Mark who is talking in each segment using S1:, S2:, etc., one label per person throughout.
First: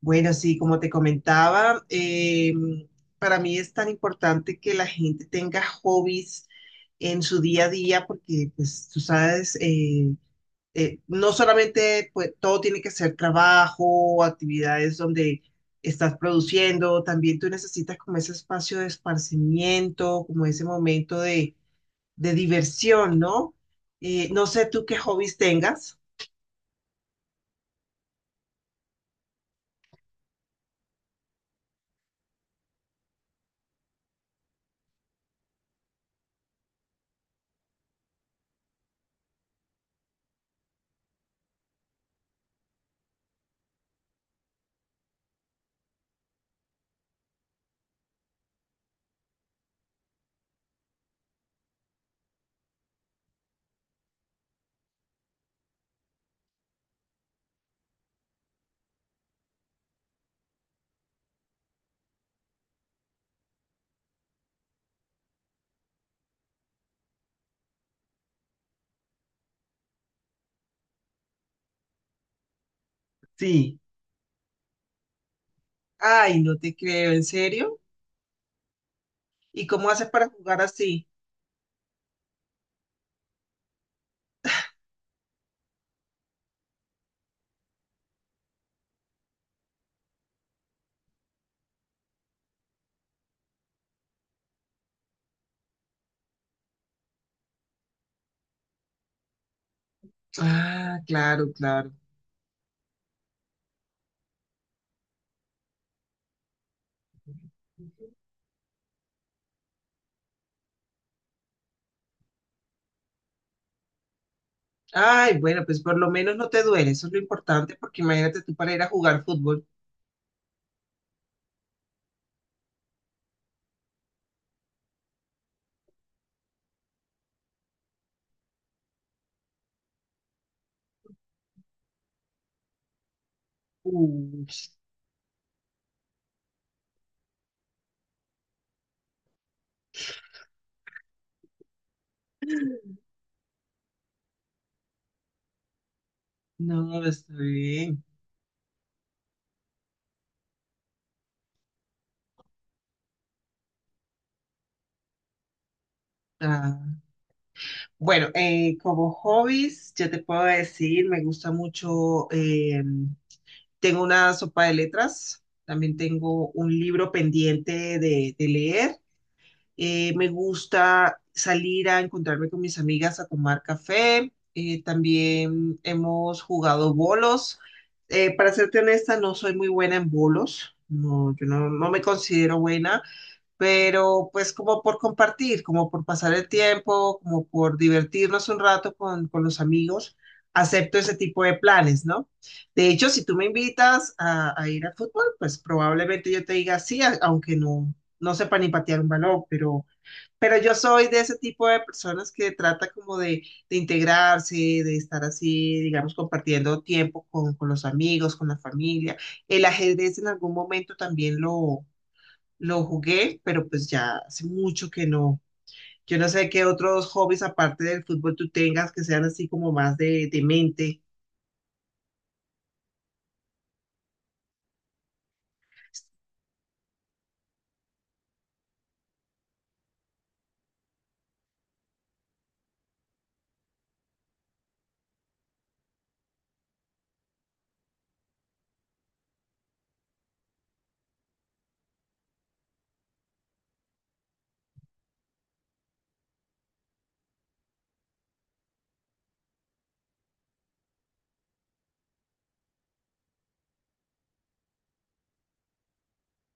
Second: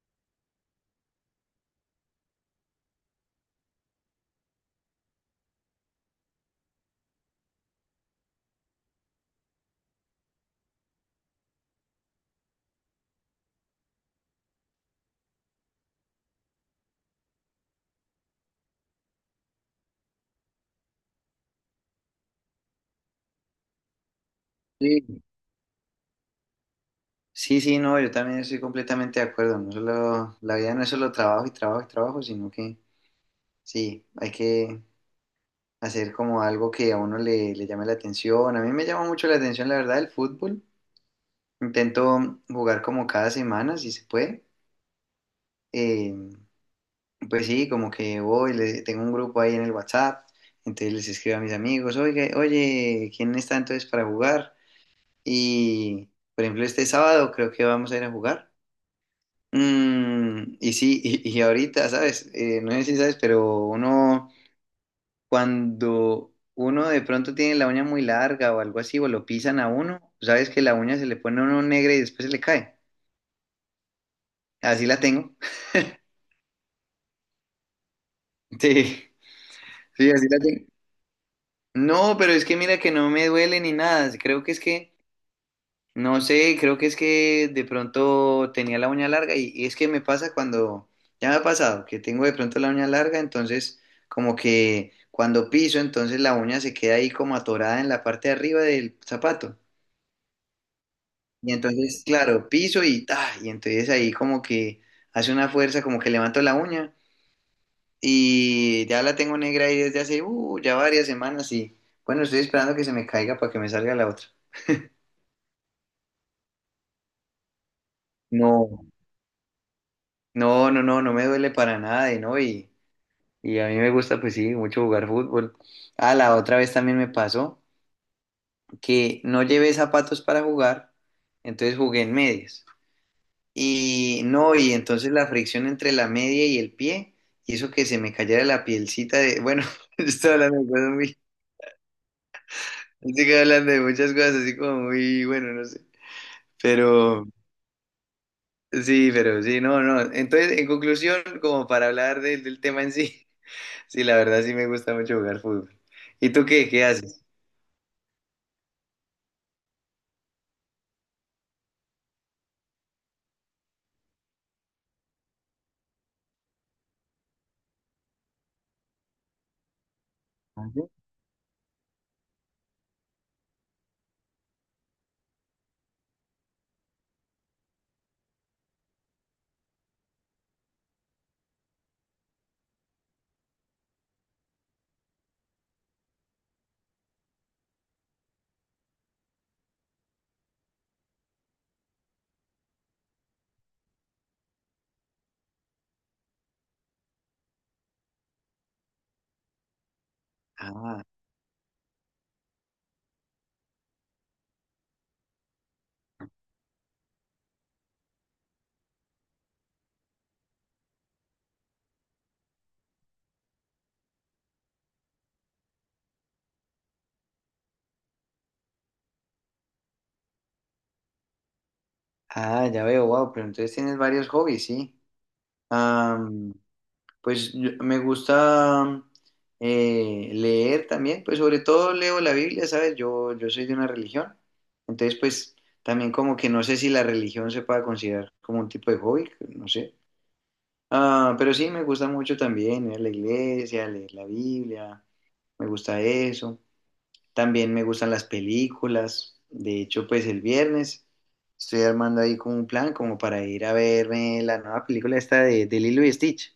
S1: Bueno, sí, como te comentaba, para mí es tan importante que la gente tenga hobbies en su día a día porque, pues, tú sabes, no solamente pues, todo tiene que ser trabajo, actividades donde estás produciendo, también tú necesitas como ese espacio de esparcimiento, como ese momento de diversión, ¿no? No sé tú qué
S2: Sí,
S1: hobbies tengas.
S2: sí, sí, no, yo también estoy completamente de acuerdo. No solo, la vida no es solo trabajo y trabajo y trabajo, sino que sí, hay que hacer como algo que a uno le llame la atención. A mí me llama mucho la atención, la verdad, el fútbol. Intento jugar como cada semana, si se puede. Eh, pues sí, como que voy, tengo un grupo ahí en el WhatsApp, entonces les escribo a mis amigos, oye, ¿quién está entonces para jugar? Y, por ejemplo, este sábado creo que vamos a ir a jugar. Mm, y sí, y ahorita, ¿sabes? No sé si sabes, pero uno, cuando uno de pronto tiene la uña muy larga o algo así, o lo pisan a uno, sabes que la uña se le pone a uno negra y después se le cae.
S1: Sí.
S2: Así la tengo.
S1: Ay, no te creo, ¿en serio?
S2: Sí,
S1: ¿Y cómo haces
S2: sí,
S1: para
S2: así la
S1: jugar
S2: tengo.
S1: así?
S2: No, pero es que mira que no me duele ni nada. Creo que es que… No sé, creo que es que de pronto tenía la uña larga y es que me pasa cuando, ya me ha pasado, que tengo de pronto la uña larga, entonces como que cuando piso, entonces la uña se queda ahí como atorada en la parte de arriba del zapato.
S1: Ah, claro,
S2: Y
S1: claro.
S2: entonces, claro, piso y ta, y entonces ahí como que hace una fuerza, como que levanto la uña y ya la tengo negra ahí desde hace ya varias semanas y bueno, estoy esperando que se me caiga para que me salga la otra.
S1: Ay, bueno, pues por lo menos no te duele, eso es lo importante, porque imagínate tú para ir
S2: No,
S1: a jugar fútbol.
S2: no, no, no, no me duele para nada y no, y… Y a mí me gusta, pues sí, mucho jugar fútbol. Ah, la otra vez también me pasó que no llevé zapatos para jugar, entonces jugué en medias. Y
S1: Uy,
S2: no, y entonces la fricción entre la media y el pie hizo que se me cayera la pielcita de, bueno, yo estoy hablando de cosas muy, estoy hablando de muchas cosas así como muy, bueno, no sé.
S1: no,
S2: Pero
S1: está bien.
S2: sí, pero sí, no, no. Entonces, en conclusión, como para hablar del tema en sí, sí, la verdad sí me gusta mucho jugar fútbol. ¿Y tú qué?
S1: Ah,
S2: ¿Qué haces?
S1: bueno, como hobbies, yo te puedo decir, me gusta mucho, tengo una sopa de letras, también tengo un libro pendiente de leer. Me gusta salir a encontrarme con mis amigas a tomar café. También hemos jugado bolos. Para serte honesta, no soy muy buena en bolos. No, yo no, no me considero buena, pero pues como por compartir, como por pasar el tiempo, como por divertirnos un rato con los amigos, acepto ese tipo de planes, ¿no? De hecho, si tú me invitas a ir al fútbol, pues probablemente yo te diga sí, aunque no, no sepa ni patear un balón, pero yo
S2: Ah,
S1: soy de ese tipo de personas que trata como de integrarse, de estar así, digamos, compartiendo tiempo con los amigos, con la familia. El ajedrez en algún momento también lo jugué, pero pues ya hace mucho que no. Yo no sé qué otros hobbies aparte del fútbol tú tengas que sean así como más de mente.
S2: ah, ya veo, wow, pero entonces tienes varios hobbies, sí. Am, pues me gusta leer también, pues sobre todo leo la Biblia, ¿sabes? Yo soy de una religión, entonces pues también como que no sé si la religión se pueda considerar como un tipo de hobby, no sé. Ah, pero sí, me gusta mucho también ir a la iglesia, leer la Biblia, me gusta eso. También me gustan las películas. De hecho, pues el viernes estoy armando ahí como un plan como para ir a verme la nueva película esta de Lilo y Stitch.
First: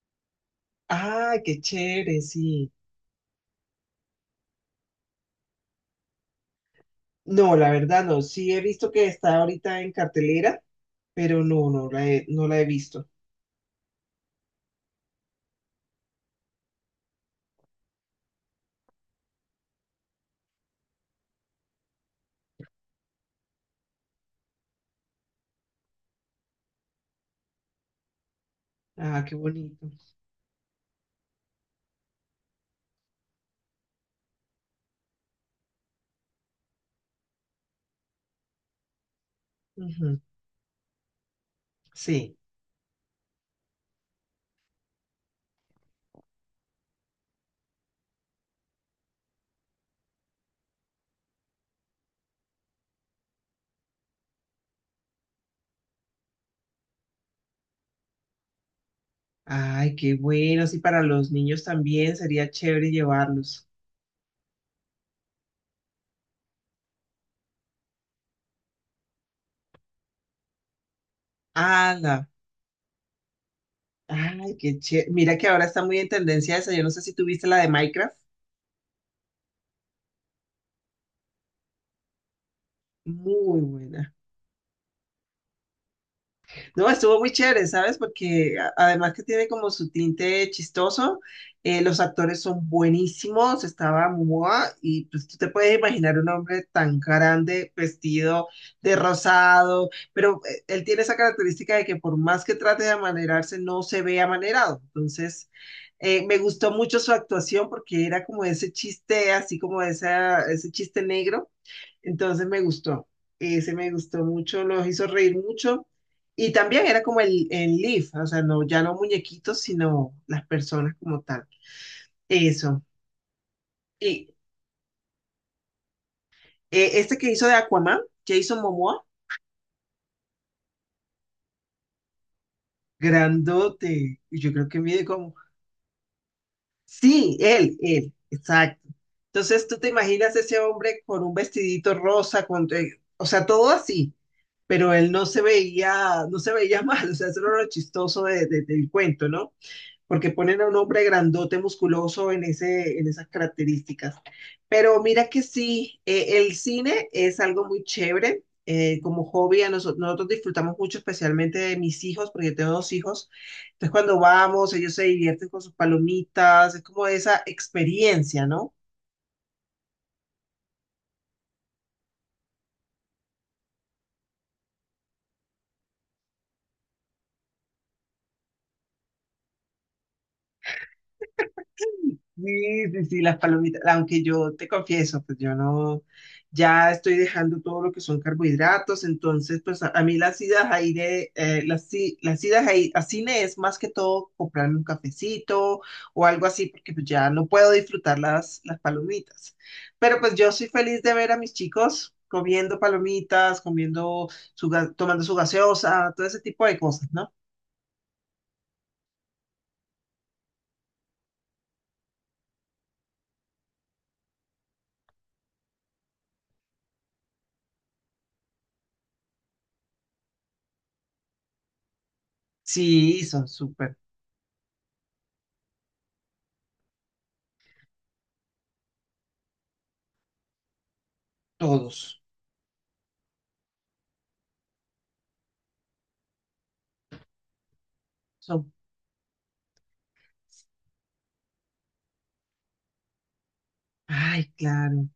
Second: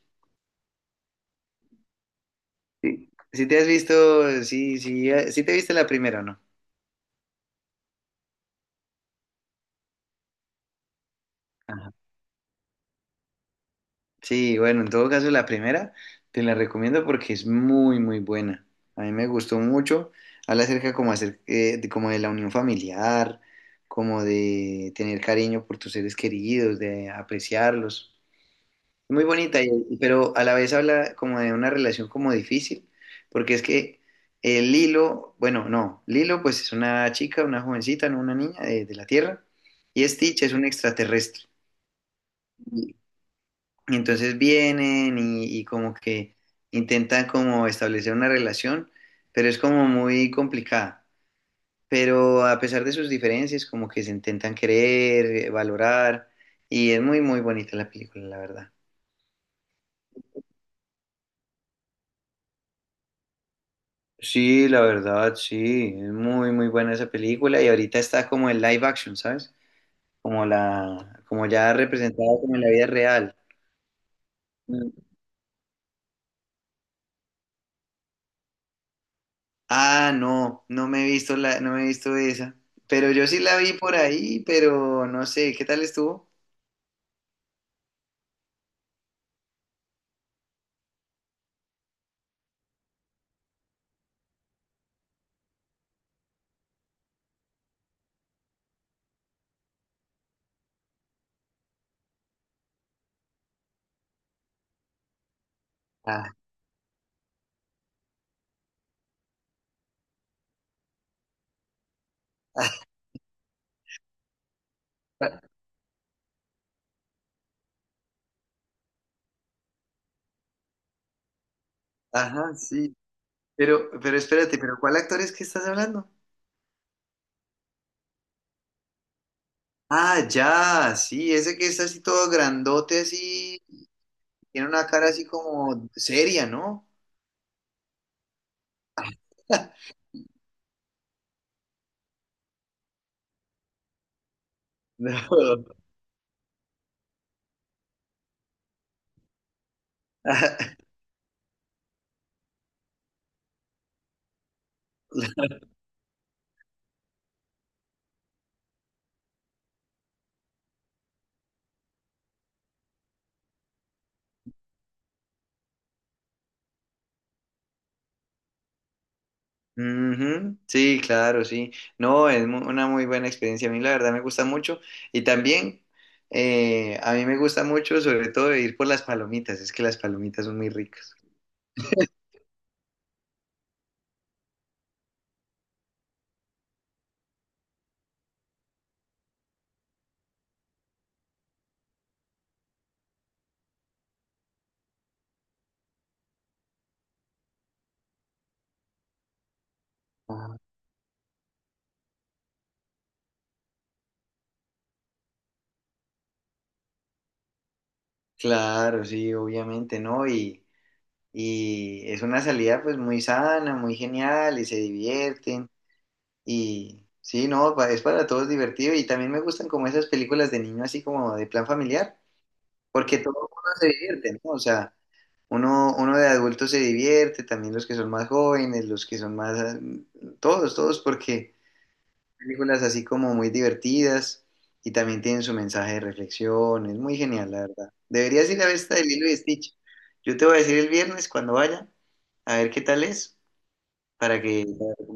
S1: Ah, qué chévere, sí.
S2: Sí. Si te has visto, sí, sí, sí te viste la primera o no.
S1: No, la verdad no. Sí he visto que está ahorita en cartelera, pero no,
S2: Ajá.
S1: no la he visto.
S2: Sí, bueno, en todo caso la primera te la recomiendo porque es muy, muy buena. A mí me gustó mucho. Habla acerca como, de, como de la unión familiar, como de tener cariño por tus seres queridos, de apreciarlos.
S1: Ah,
S2: Muy
S1: qué
S2: bonita,
S1: bonito.
S2: y… pero a la vez habla como de una relación como difícil, porque es que Lilo, bueno, no, Lilo pues es una chica, una jovencita, no una niña de la Tierra, y
S1: Ujú.
S2: Stitch es un extraterrestre.
S1: Sí.
S2: Y, y entonces vienen y como que intentan como establecer una relación, pero es como muy complicada. Pero a pesar de sus diferencias, como que se intentan querer, valorar, y es muy, muy bonita la película, la verdad.
S1: Ay, qué bueno. Sí, para los niños también sería chévere llevarlos.
S2: Sí, la verdad, sí, es muy, muy buena esa película y ahorita está como en live action, ¿sabes? Como la, como ya
S1: ¡Hala!
S2: representada como en la vida real.
S1: Ay, qué
S2: Mm.
S1: chévere. Mira que ahora está muy en tendencia esa. Yo no sé si tuviste la de Minecraft.
S2: Ah, no, no me he visto la, no me he visto esa, pero yo sí la
S1: Muy
S2: vi por
S1: buena.
S2: ahí, pero no sé, ¿qué tal estuvo?
S1: No, estuvo muy chévere, ¿sabes? Porque además que tiene como su tinte chistoso, los actores son buenísimos, estaba Momoa y pues tú te puedes imaginar un hombre tan grande, vestido de rosado, pero él tiene esa característica de que por más que trate de amanerarse, no se ve amanerado. Entonces,
S2: Ah,
S1: me gustó mucho su actuación porque era como ese chiste, así como esa, ese chiste negro, entonces me gustó, ese me gustó mucho, los hizo reír mucho. Y también era como el Leaf, o sea, no, ya no muñequitos, sino las personas como tal.
S2: ajá,
S1: Eso.
S2: sí, pero
S1: Y
S2: espérate, pero ¿cuál actor es que estás hablando?
S1: este que hizo de Aquaman, Jason Momoa,
S2: Ah, ya, sí, ese que está así todo grandote, así,
S1: grandote. Y yo
S2: tiene
S1: creo que
S2: una
S1: mide
S2: cara así
S1: como.
S2: como seria, ¿no?
S1: Sí, él, exacto. Entonces tú te imaginas ese hombre con un vestidito rosa, con, o sea, todo así, pero él no se
S2: No.
S1: veía, no se veía mal, o sea, eso era lo chistoso del cuento, ¿no? Porque ponen a un hombre grandote, musculoso en ese, en esas características. Pero mira que sí, el cine es algo muy chévere. Como hobby, a nosotros disfrutamos mucho, especialmente de mis hijos, porque yo tengo dos hijos. Entonces, cuando vamos, ellos se divierten con sus palomitas, es como esa experiencia, ¿no?
S2: Ujú. Sí, claro, sí. No, es una muy buena experiencia. A mí la verdad me gusta mucho. Y también a mí me gusta mucho sobre todo ir por las palomitas. Es que las palomitas son muy ricas.
S1: Sí, sí, sí, las palomitas, aunque yo te confieso, pues yo no, ya estoy dejando todo lo que son carbohidratos, entonces pues a mí las idas a ir aire, las idas a cine es más que todo comprarme un cafecito o algo así, porque pues ya no puedo disfrutar las palomitas. Pero pues yo
S2: Ah,
S1: soy feliz de ver a mis chicos comiendo palomitas, comiendo tomando su gaseosa, todo ese tipo de cosas, ¿no?
S2: claro, sí, obviamente, ¿no? Y es una salida pues muy sana, muy genial y se divierten. Y sí, no, es para todos divertido. Y también me gustan como esas películas de niño así como de plan familiar, porque
S1: Sí,
S2: todo el
S1: son
S2: mundo se
S1: súper,
S2: divierte, ¿no? O sea… Uno de adultos se divierte, también los que son más jóvenes, los que son más, ah, todos, todos, porque
S1: todos,
S2: películas así como muy divertidas y también tienen su mensaje de reflexión, es muy genial, la verdad. Deberías ir a
S1: son,
S2: ver esta de Lilo y Stitch. Yo te voy a decir el viernes cuando vaya, a ver qué tal es, para
S1: ay,
S2: que…
S1: claro.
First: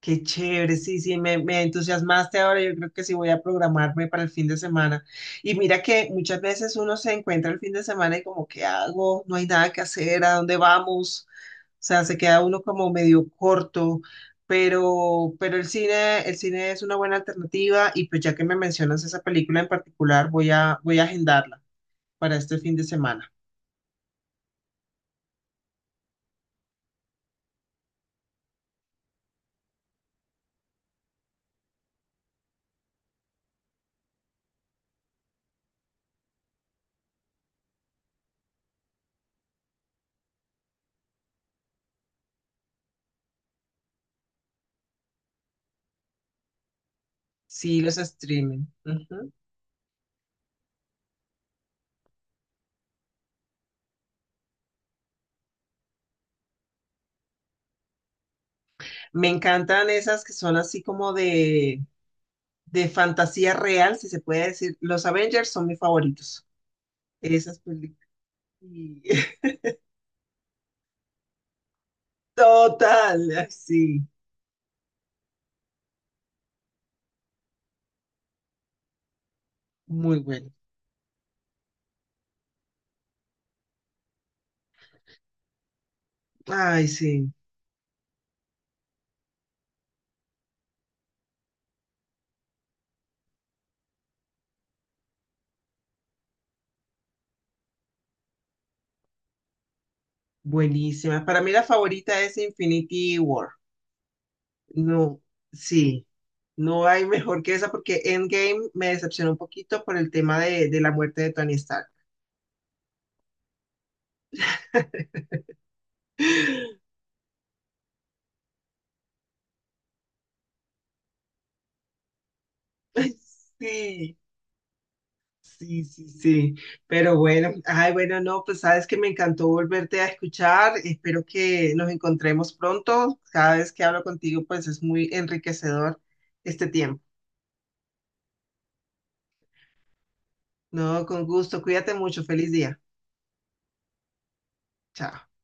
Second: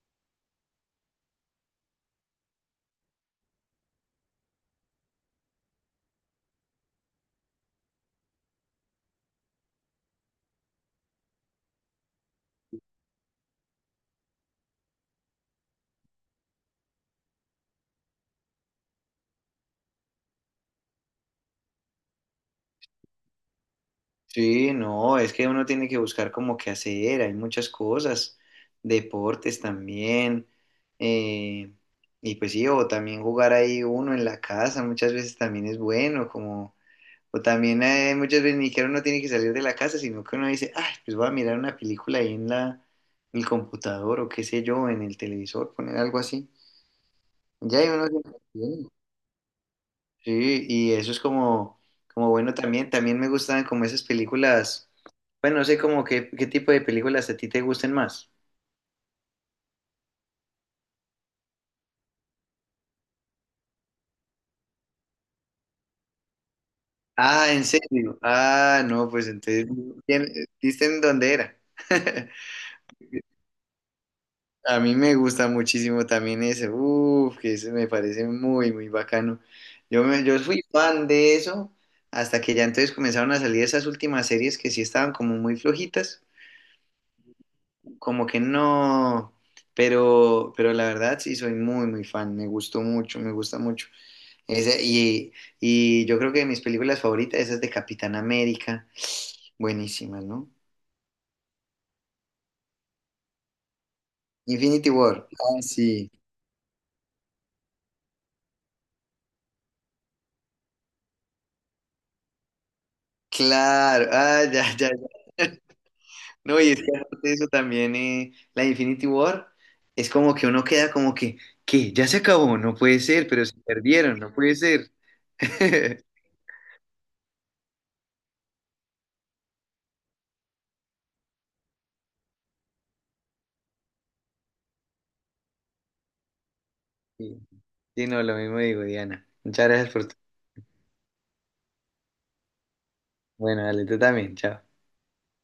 S1: Qué chévere, sí, sí, me entusiasmaste ahora. Yo creo que sí voy a programarme para el fin de semana. Y mira que muchas veces uno se encuentra el fin de semana y como, ¿qué hago? No hay nada que hacer, ¿a dónde vamos? O sea, se queda uno como medio corto, pero el cine es una buena alternativa y pues ya que me mencionas esa película en particular, voy a agendarla para este fin de semana.
S2: Sí, no, es que uno tiene que buscar como qué hacer, hay muchas cosas, deportes también, eh, y pues sí, o también jugar ahí uno en la casa, muchas veces también es bueno, como, o también muchas veces ni que uno tiene que salir de la casa, sino que uno dice, ay, pues voy a mirar una película ahí en la, en el computador o qué sé yo, en el televisor, poner algo así. Ya
S1: Sí,
S2: hay
S1: los
S2: uno…
S1: streaming. Ujú.
S2: Sí, y eso es como, como bueno también. También me gustan como esas películas. Bueno, no sé como qué, qué tipo de películas a ti te gusten más.
S1: Me encantan esas que son así como de fantasía real, si se puede decir. Los Avengers son mis favoritos.
S2: Ah,
S1: Esas
S2: ¿en
S1: películas.
S2: serio? Ah,
S1: Y-
S2: no, pues entonces, ¿quién… ¿viste en dónde era?
S1: total, ay, sí,
S2: A mí me gusta muchísimo también ese. Uf, que ese me parece muy, muy bacano. Yo,
S1: muy
S2: me, yo
S1: bueno.
S2: fui fan de eso hasta que ya entonces comenzaron a salir esas últimas series que sí estaban como muy flojitas.
S1: Ay, sí,
S2: Como que no, pero la verdad sí soy muy, muy fan, me gustó mucho, me gusta mucho. Ese… y yo creo que de mis películas favoritas, esas de Capitán América, buenísimas, ¿no?
S1: buenísima. Para mí la favorita es Infinity War.
S2: Infinity
S1: No,
S2: War, ah,
S1: sí,
S2: sí,
S1: no hay mejor que esa porque Endgame me decepcionó un poquito por el tema de la muerte de Tony Stark.
S2: claro, ah, ya, ya, ya. No, y es que aparte de eso también, la Infinity War, es como que uno queda como que, ¿qué? Ya se acabó, no puede
S1: Ay,
S2: ser, pero se
S1: sí.
S2: perdieron, no puede ser.
S1: Sí, sí, sí. Pero bueno, ay, bueno, no, pues sabes que me encantó volverte a escuchar. Espero que nos encontremos pronto. Cada vez que hablo contigo, pues es muy enriquecedor este tiempo.
S2: Sí, sí, no, lo mismo digo, Diana. Muchas gracias por tu…
S1: No, con gusto. Cuídate mucho. Feliz día.
S2: Bueno, dale, tú también, chao.
S1: Chao.